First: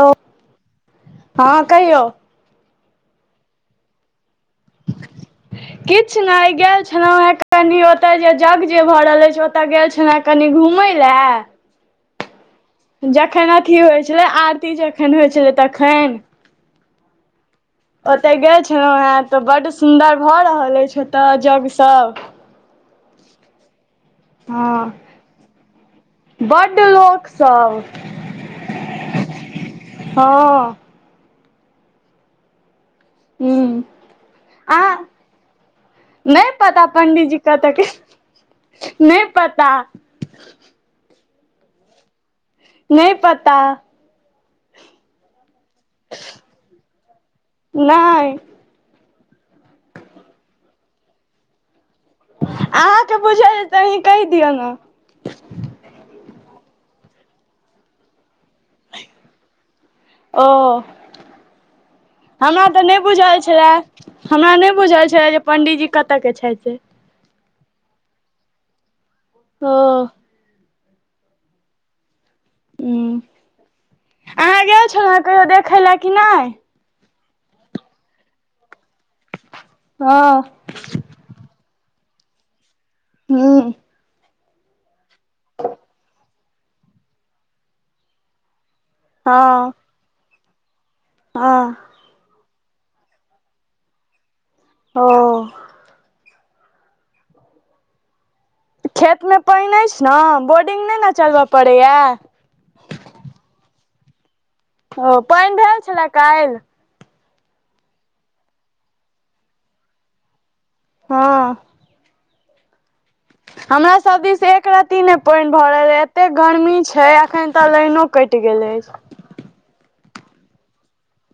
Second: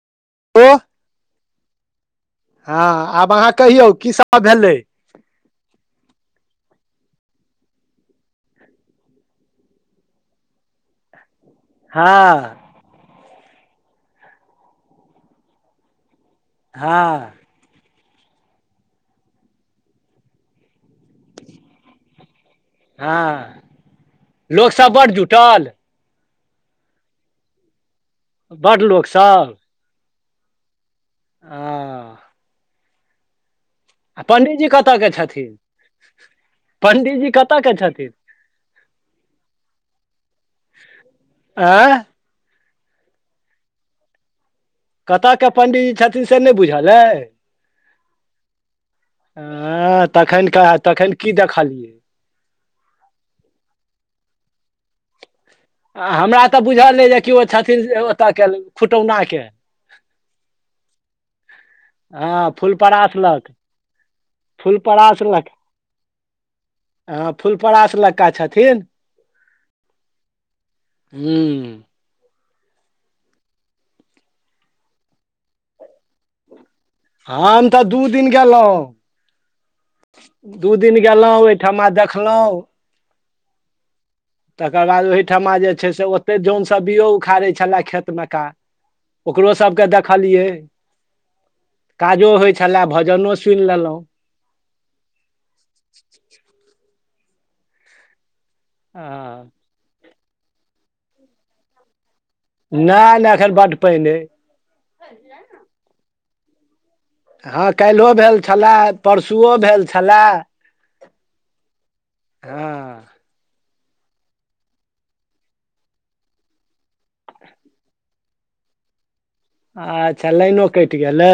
हो ओ हँ कहिौ हँ आब आहाँ कहियौ की सब भेलै [inaudible] [unintelligible] किछु ने गेल छलहु हे कनि ओतय जे जग जे भऽ रहल अछि ओतय गेल छलहु कनि घुमय लए हँ जखन अथी होइत छलै आरती जखन होइत छलै तखन हँ ओतय गेल छलहुँ हेँ तऽ बड्ड सुन्दर भऽ रहल अछि ओतय यग्ञ सब हँ लोकसब बड जुटल बड लोक स‌ब बड लोक सब हँ ह हू पण्डीजी आ कतय के छथिन नहि पता पण्डीजी पंडीजी कतय कत के गेल छथिन नहि पता आँ नहि पता कतय के पंडीजी छथिन से नहि बुझल अय नहि ह तखन कह तखन की देखलियै अहाँके बुझल तऽ अही कहि दियौ ने आ हमरा तऽ बुझल नहि जे कि ओ छथिन ओतय के खुटौनाक के ओ हँ हमरा तऽ नहि फुलपरास बुझल लग छलए हमरा नहि बुझल फुलपरास छलए जे लग पंणडीजी कतय के छथि हँ फुलपरास लक्का छथिन ह हु ह अहाँ गेल छलहुँ है कहियो देखै लए कि नहि हम तऽ दू दिन गेलौं ह दू दिन गेलहुँ ओहिठमा देखलहुँ हँ तकर बाद ओहिठमा जे छै से ओते जन सब्जियो उखाड़ै छलए खेतमे का ओकरो हँ सबके देखलियै हँ काजो होइत छलय भजनो सुनि लेलौं ओ खेतमे हँ पानि अछि ने बोर्डिंग नहि ने चलबय पड़ैय नहि नहि एखन बड पाइन अय ओ पानि भेल छलै काल्हि हँ काल्हियो भेल छलै परसुओ भेल छलै हँ हँ हमरा सब दिस एक रति नहि पानि भऽ रहल एते गर्मी छै अखन तऽ लाइनो कटि गेल अछि अच्छा लाइनो कटि गेलै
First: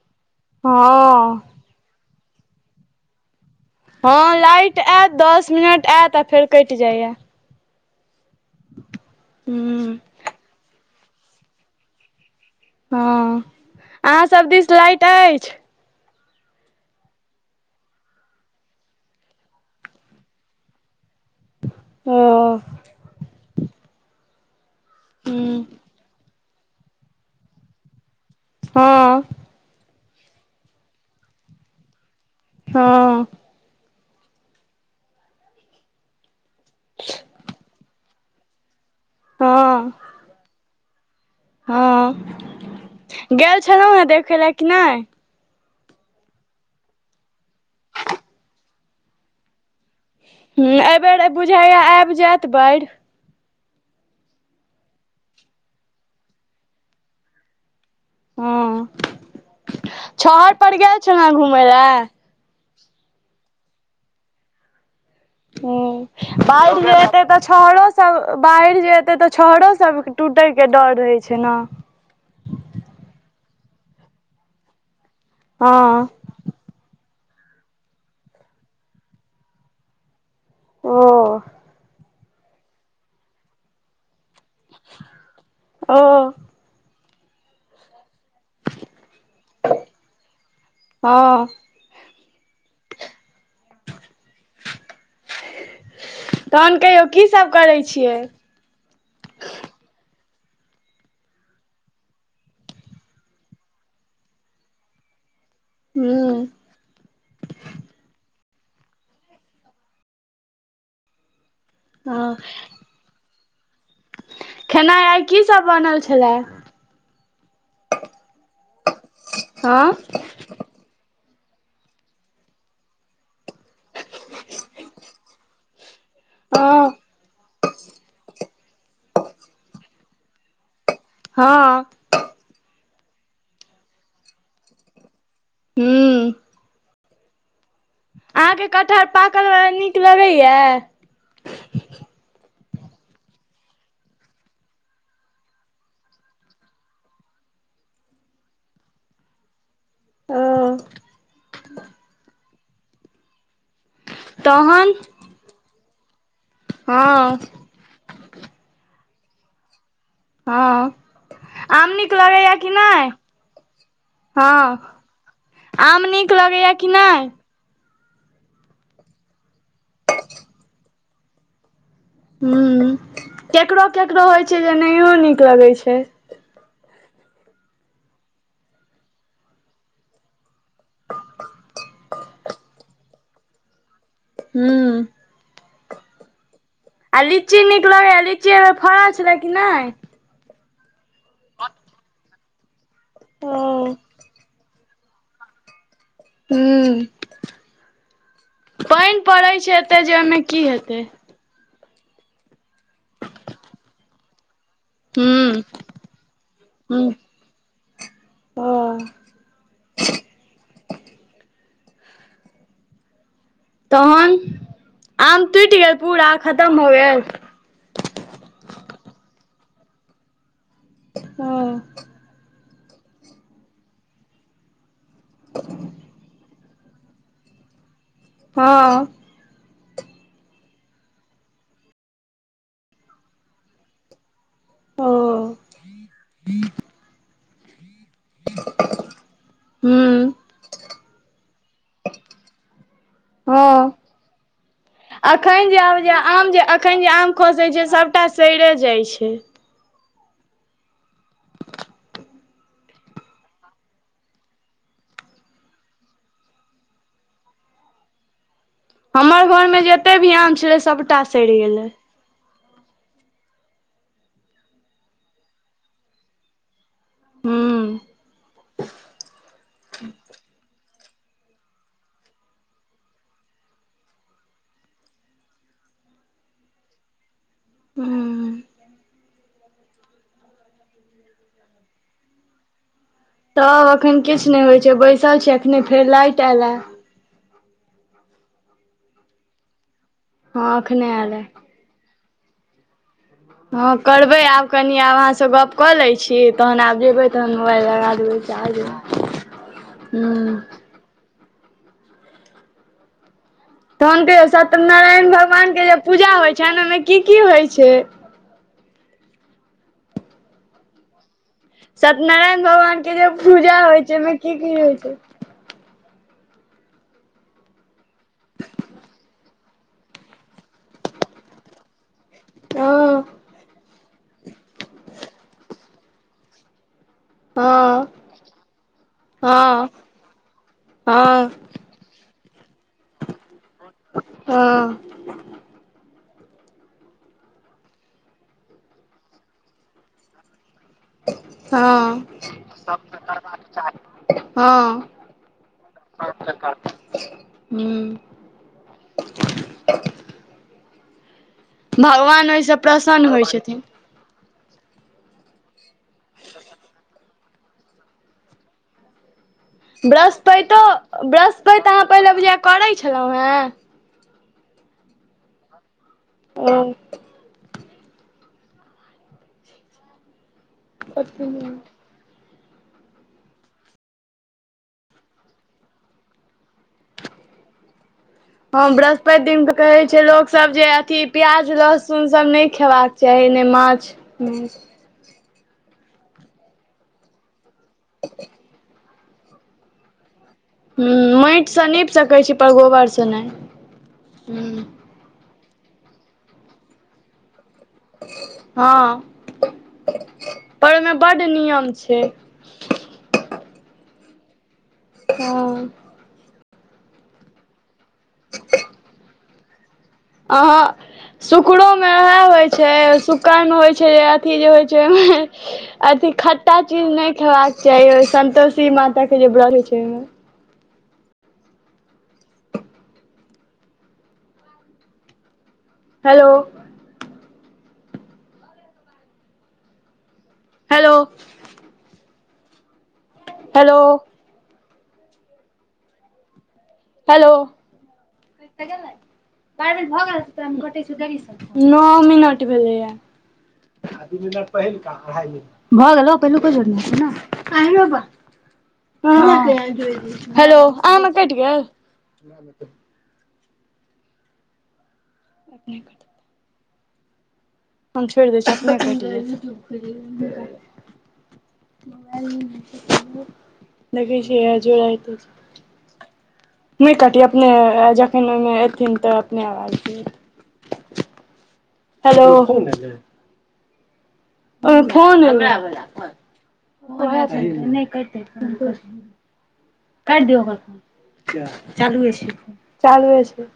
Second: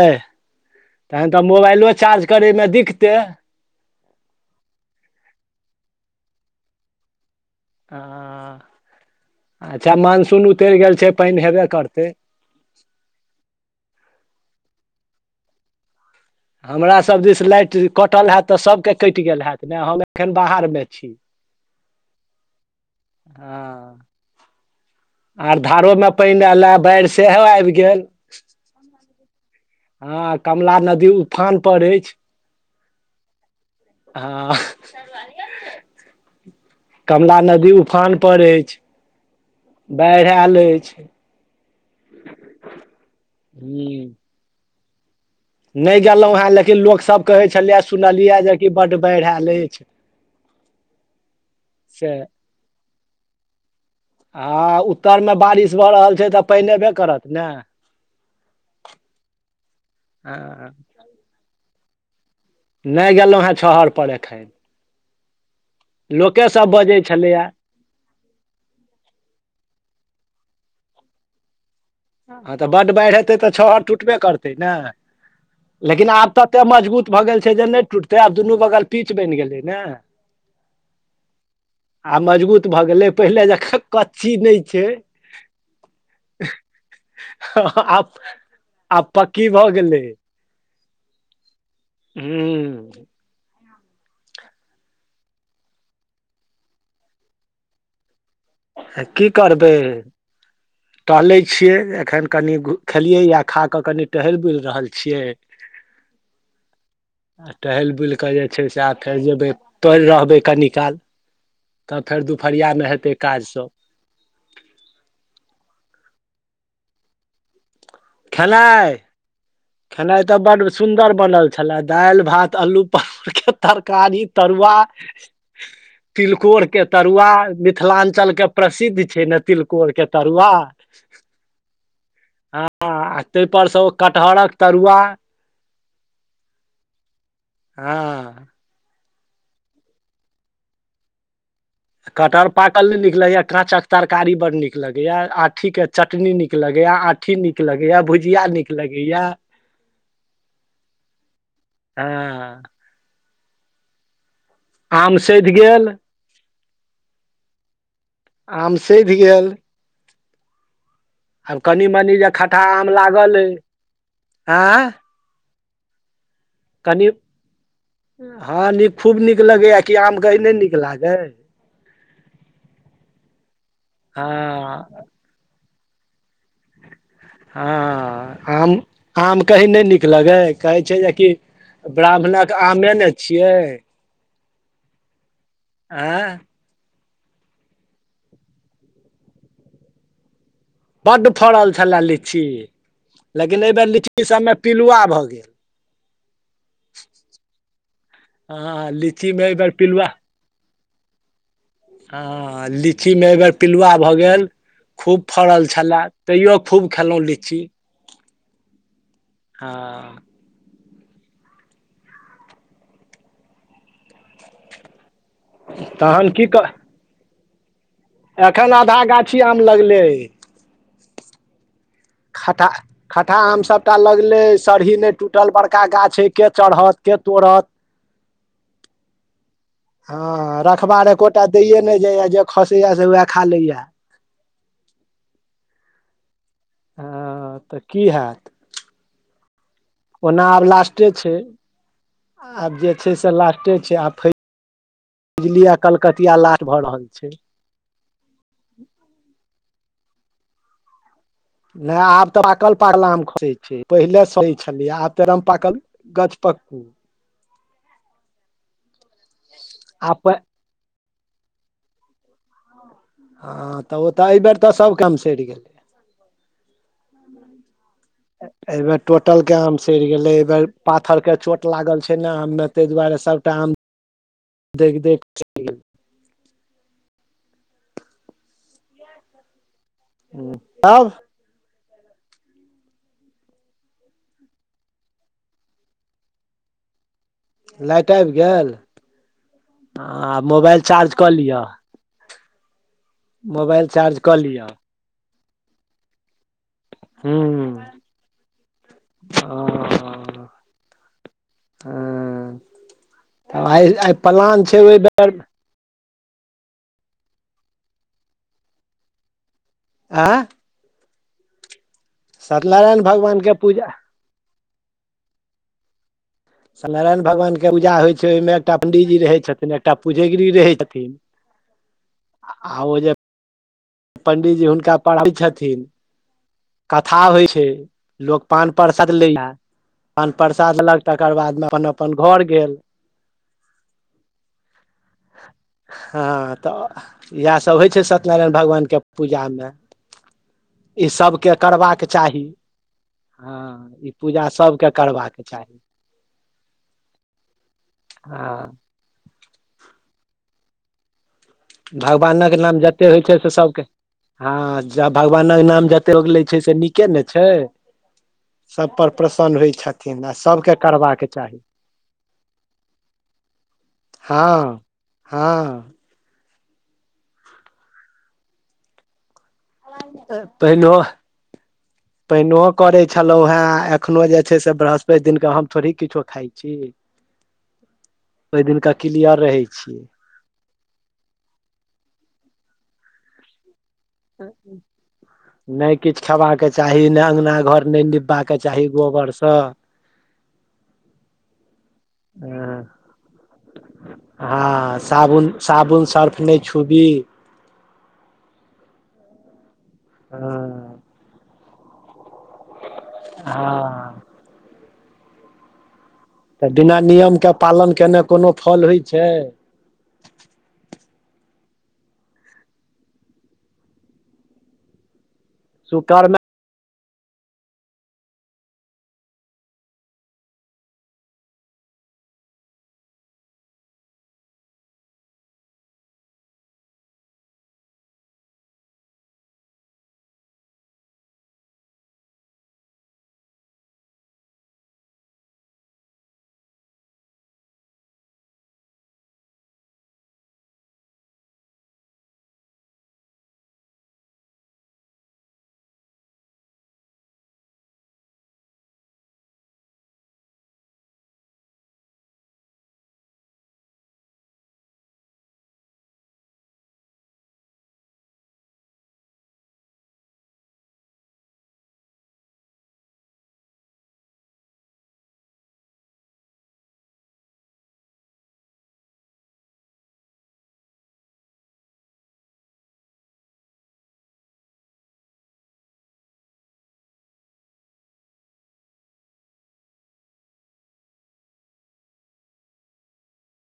हँ तहन तऽ मोबाइलो चार्ज करयमे दिकतै हँ लाइट एत दस मिनट आयत आ फेर कटि जाइय ह हूँ अच्छा मानसून उतरि गेल छै पानि हेबे करतै हँ अहाँसभ दिस लाइट अछि हमरा सभ दिस लाइट कटल हैत तऽ सभके कटि गेल हैत ने हम एखन बाहर मे छी ओ हँ आर हूँ धारोमे पानि एयलाए बाढ़ि सेहो आबि गेल हँ हँ कमला नदी उफान पर अछि हँ हँ कमला नदी उफान पर अछि हँ बाढ़ि आयल अछि हँ गेल छलहुँ हँ हूँ देखै लए कि नहि नहि गेलहुं हें लेकिन लोक सब कहे छलिये सुनलिये जेक बड्ड बाढ़ि आयल अछि हँ एहिबेर बुझाय से आबि जायत बाढ़ि आ उत्तरमे बारिश भऽ रहल छै तऽ पानि अयबे करत ने हँ छहर हँ पर गेल छलै न घुमय लए नहि गेलहुँ हँ छहर पर एखन ह लोकेसभ बाढ़ि जे बजै एतय तऽ छलैए छहरस सब बाढ़ जे एते तऽ छहरो सब टूटे के डर रहय छै ने हँ तऽ बड्ड बाढ़ि हेतै तऽ छहहर टूटबे करतै ने हँ लेकिन आब तते मजबूत भऽ गेल छै जे नहि टूटतै आब दुनू बगल पीच बनि गेलै ने ओ आ मजबूत भए गेले पहिले जकाँ कचछी नहि छै ओ आब आब पक्की भऽ गेलै हँ हू हू तहन कहियौ की सब करै छियै की करबै टहले छियै एखन कनि खेलियै या खा कऽ कनि टहल बुलि रहल छियै हूँ आ टहेल बुलि कऽ से आ फेर जेबै प रहबै कनि काल तब फेर हँ दुपहरिया मे हेतै काज सब खेनाइ आइ की सब बनल छलए खेनाइ हँ खेनाइ तऽ बड्ड सुन्दर बनल छले दालि भात अल्लू परवल के तरकारी तरुआ [inaudible] तिलकोर के हँ तरुआ मिथिलांचल के प्रसिद्ध छै ने तिलकोर के तरुआ हँ हँ आ तहिपर सँ ओ कटहरक तरुआ हूंम्म हँ अहाँके कटहर पाकलवला नीक लगैए कटहर पाकल नहि नीक लगैया काँचक तरकारी बड नीक लगैया आठी के चटनी नीक लगैया आ कि नीक लगेया भुजिया नीक लगेया ह [inaudible] हँ तहन आम सधि गेल हँ आम सधि गेल हँ आब कनि आम नीक मनी जे लगैया खटठा कि आम नहि लागल अय हँ आम नीक लगैया कि कनी नहि हँ नीक खूब नीक लगैया कि आमके नहि नीक लागै हूंम्म केकरो केकरो होइत छै जे हँ नहियो नीक लगैत छै हँ आम आम कही नहि निक लगै कहै छै जेकि ब्राह्मणक आमे ने छियै हूंम्म आंय आ लीची नीक लगै लीचीमे फड़ल छलै कि नहि बड्ड फड़ल छलए लीची लेकिन एहि बेर ओ लीची सभमे पिलुआ भऽ गेल हंम्म हँ पानि लीचीमे पड़ै एहि बेर छै एते पिलुआ जे ओहिमे की हेतै हँ लीचीमे अगर पिलुआ भऽ गेल खूब हूँ फड़ल छलय तैयो खूब हूँ खेलहुँ लीची तहन हँ तहन आम टुटि गेल तहन पूरा की खतम कह भऽ गेल एखन आधा गाछी आम लगले अय हँ खटठा खटठा आम सभटा लगलै सरही नहि टूटल बड़का गाछ एके चढ़त के तोड़त हँ हँ रखबार एकोटा दये ने जाइये जे खसेया से वएह खा लेया हँ तऽ की हैत [inaudible] ओना आब लास्टे छै आब जे छै से लास्टे छै आ फ फैजली एखन जे आब जे आम जे लास्ट भऽ एखन रहल जे छै आम खोसैत छै सभटा सड़े जाइत छै नहि आब तऽ पाकल पाकल आम [unintelligible] छै पहिले सड़ै [unintelligible] छलियै आब ते एकदम पाकल गछपक्कू हमर घरमे जते आब भी प आम छलै सभटा सड़ि गेलै हँ तऽ ओ तऽ एहिबेर तऽ सब आम सड़ि गेलै हूँ त एहि बेर टोटल के आम सड़ि गेलै एहि बेर पाथर के चोट लागल छै ने आम मे ताहि दुआरे सब आम देख देख तब [unintelligible] तब एखन किछु नहि होइ छै बैसल छी अखने फेर लाइट एयल लाइट आबि गेल आ हँ मोबाइल एखने चार्ज कऽ एयलए लिअ मोबाइल हँ चार्ज कऽ करबै आब लिअ कनि आब अहाँसँ गप कऽ लै छी तहन आब जेबै तहन हूँ मोबाइल लगा देबै ओ चार्जमे हू हँ तब आइ आइ तहन केे प्लान छै ओहि बेर सत्यनारायण भगवान के जे पूजा होइ छनि ओहिमे की की होइ छै आंय सत्यनारायण भगवान के जे पूजा होइ छै ओहिमे की की होइ छै सत्य नारायण भगवान के पूजा होइ छै ओहिमे एकटा पंडीजी रहै छथिन एकटा पूजगिरी रहै छथिन [inaudible] [unintelligible] ओ जे हँ पण्डी जी हुनका पढ़बै छथिन कथा होइ छै हँ लोग पान परसाद ले या हँ पान परसाद लेलक तकर हँ बादमे अपन अपन घर गेल हँ हँ तऽ इएहसभ होय छै सत्यनारायण भगवानके पूजामे इसबके करबाक हँ चाही हँ ई पूजा सभके हँ करबाक चाही ह्म्म हँ [unintelligible] भगवान भगवानक ओहिसँ नाम जते होय प्रसन्न छै होइ से छथिन सबके हँ भगवानक नाम जते लोग लै छै से नीके ने छै सब पर प्रसन्न होय छै ब्रस्पैतो ब्रस्पैत अहाँ पहिनेे बुझाय करैत छलहुँ हेँ हँ हँ ओ पहिनो अथी पहनिओ करे छलहुँ हें एखनो जे छै से बृहस्पति दिन के हम थोड़ी किछो खइ छी ओहि हँ दिनका क्लियर बृहस्पति दिन रहै तऽ छियै कहै छै लोक सब जे अथी प्याज लहसुनसभ नहि खेबाक चाही ने माछ नहि किछु खेबाकप के चाही ने अगंना घर नहि निपबाक के चाही गोबरसँ ह माटिसँ नीप सकैत छी पर गोबरसँ नहि हूँ हँ साबुन साबुन सर्फ नहि छूबी हँ पर हँ ओहिमे बड नियम छै हँ हँ तऽ बिना नियमके पालन केने कोनो फल होइत छै अहाँ शुकड़ोमे वएह होइत छै शुकड़मे होइ छै जे अथी जे होइ छै अथी शुकरमे खट्टा चीज नहि खेबाक चाही संन्तोषी माता के जे व्रत होय छै ओहिमे हेलो हेलो हेलो हेलो नओ मिनट भेलै ये आ दु मिनट पहिलका अढ़ाइ मिनट ल [unintelligible] भऽ गेल पहलुके झोड़ने छै ने आइरौबा हेलो अहाँ मे कटि गेल त [unintelligible] अपने करत [unintelligible] हम छोइर दै छियै अपने कट जेतै मोबाईल मै [inaudible] लगे छै जड़त [unintelligible] नहि कटियै अपने जखन ओहिमे एथिन तऽ अपने आवाज हेलो ओ फोन एलै काटि दियऔ ओकर फौन चालूए छै चालूए छै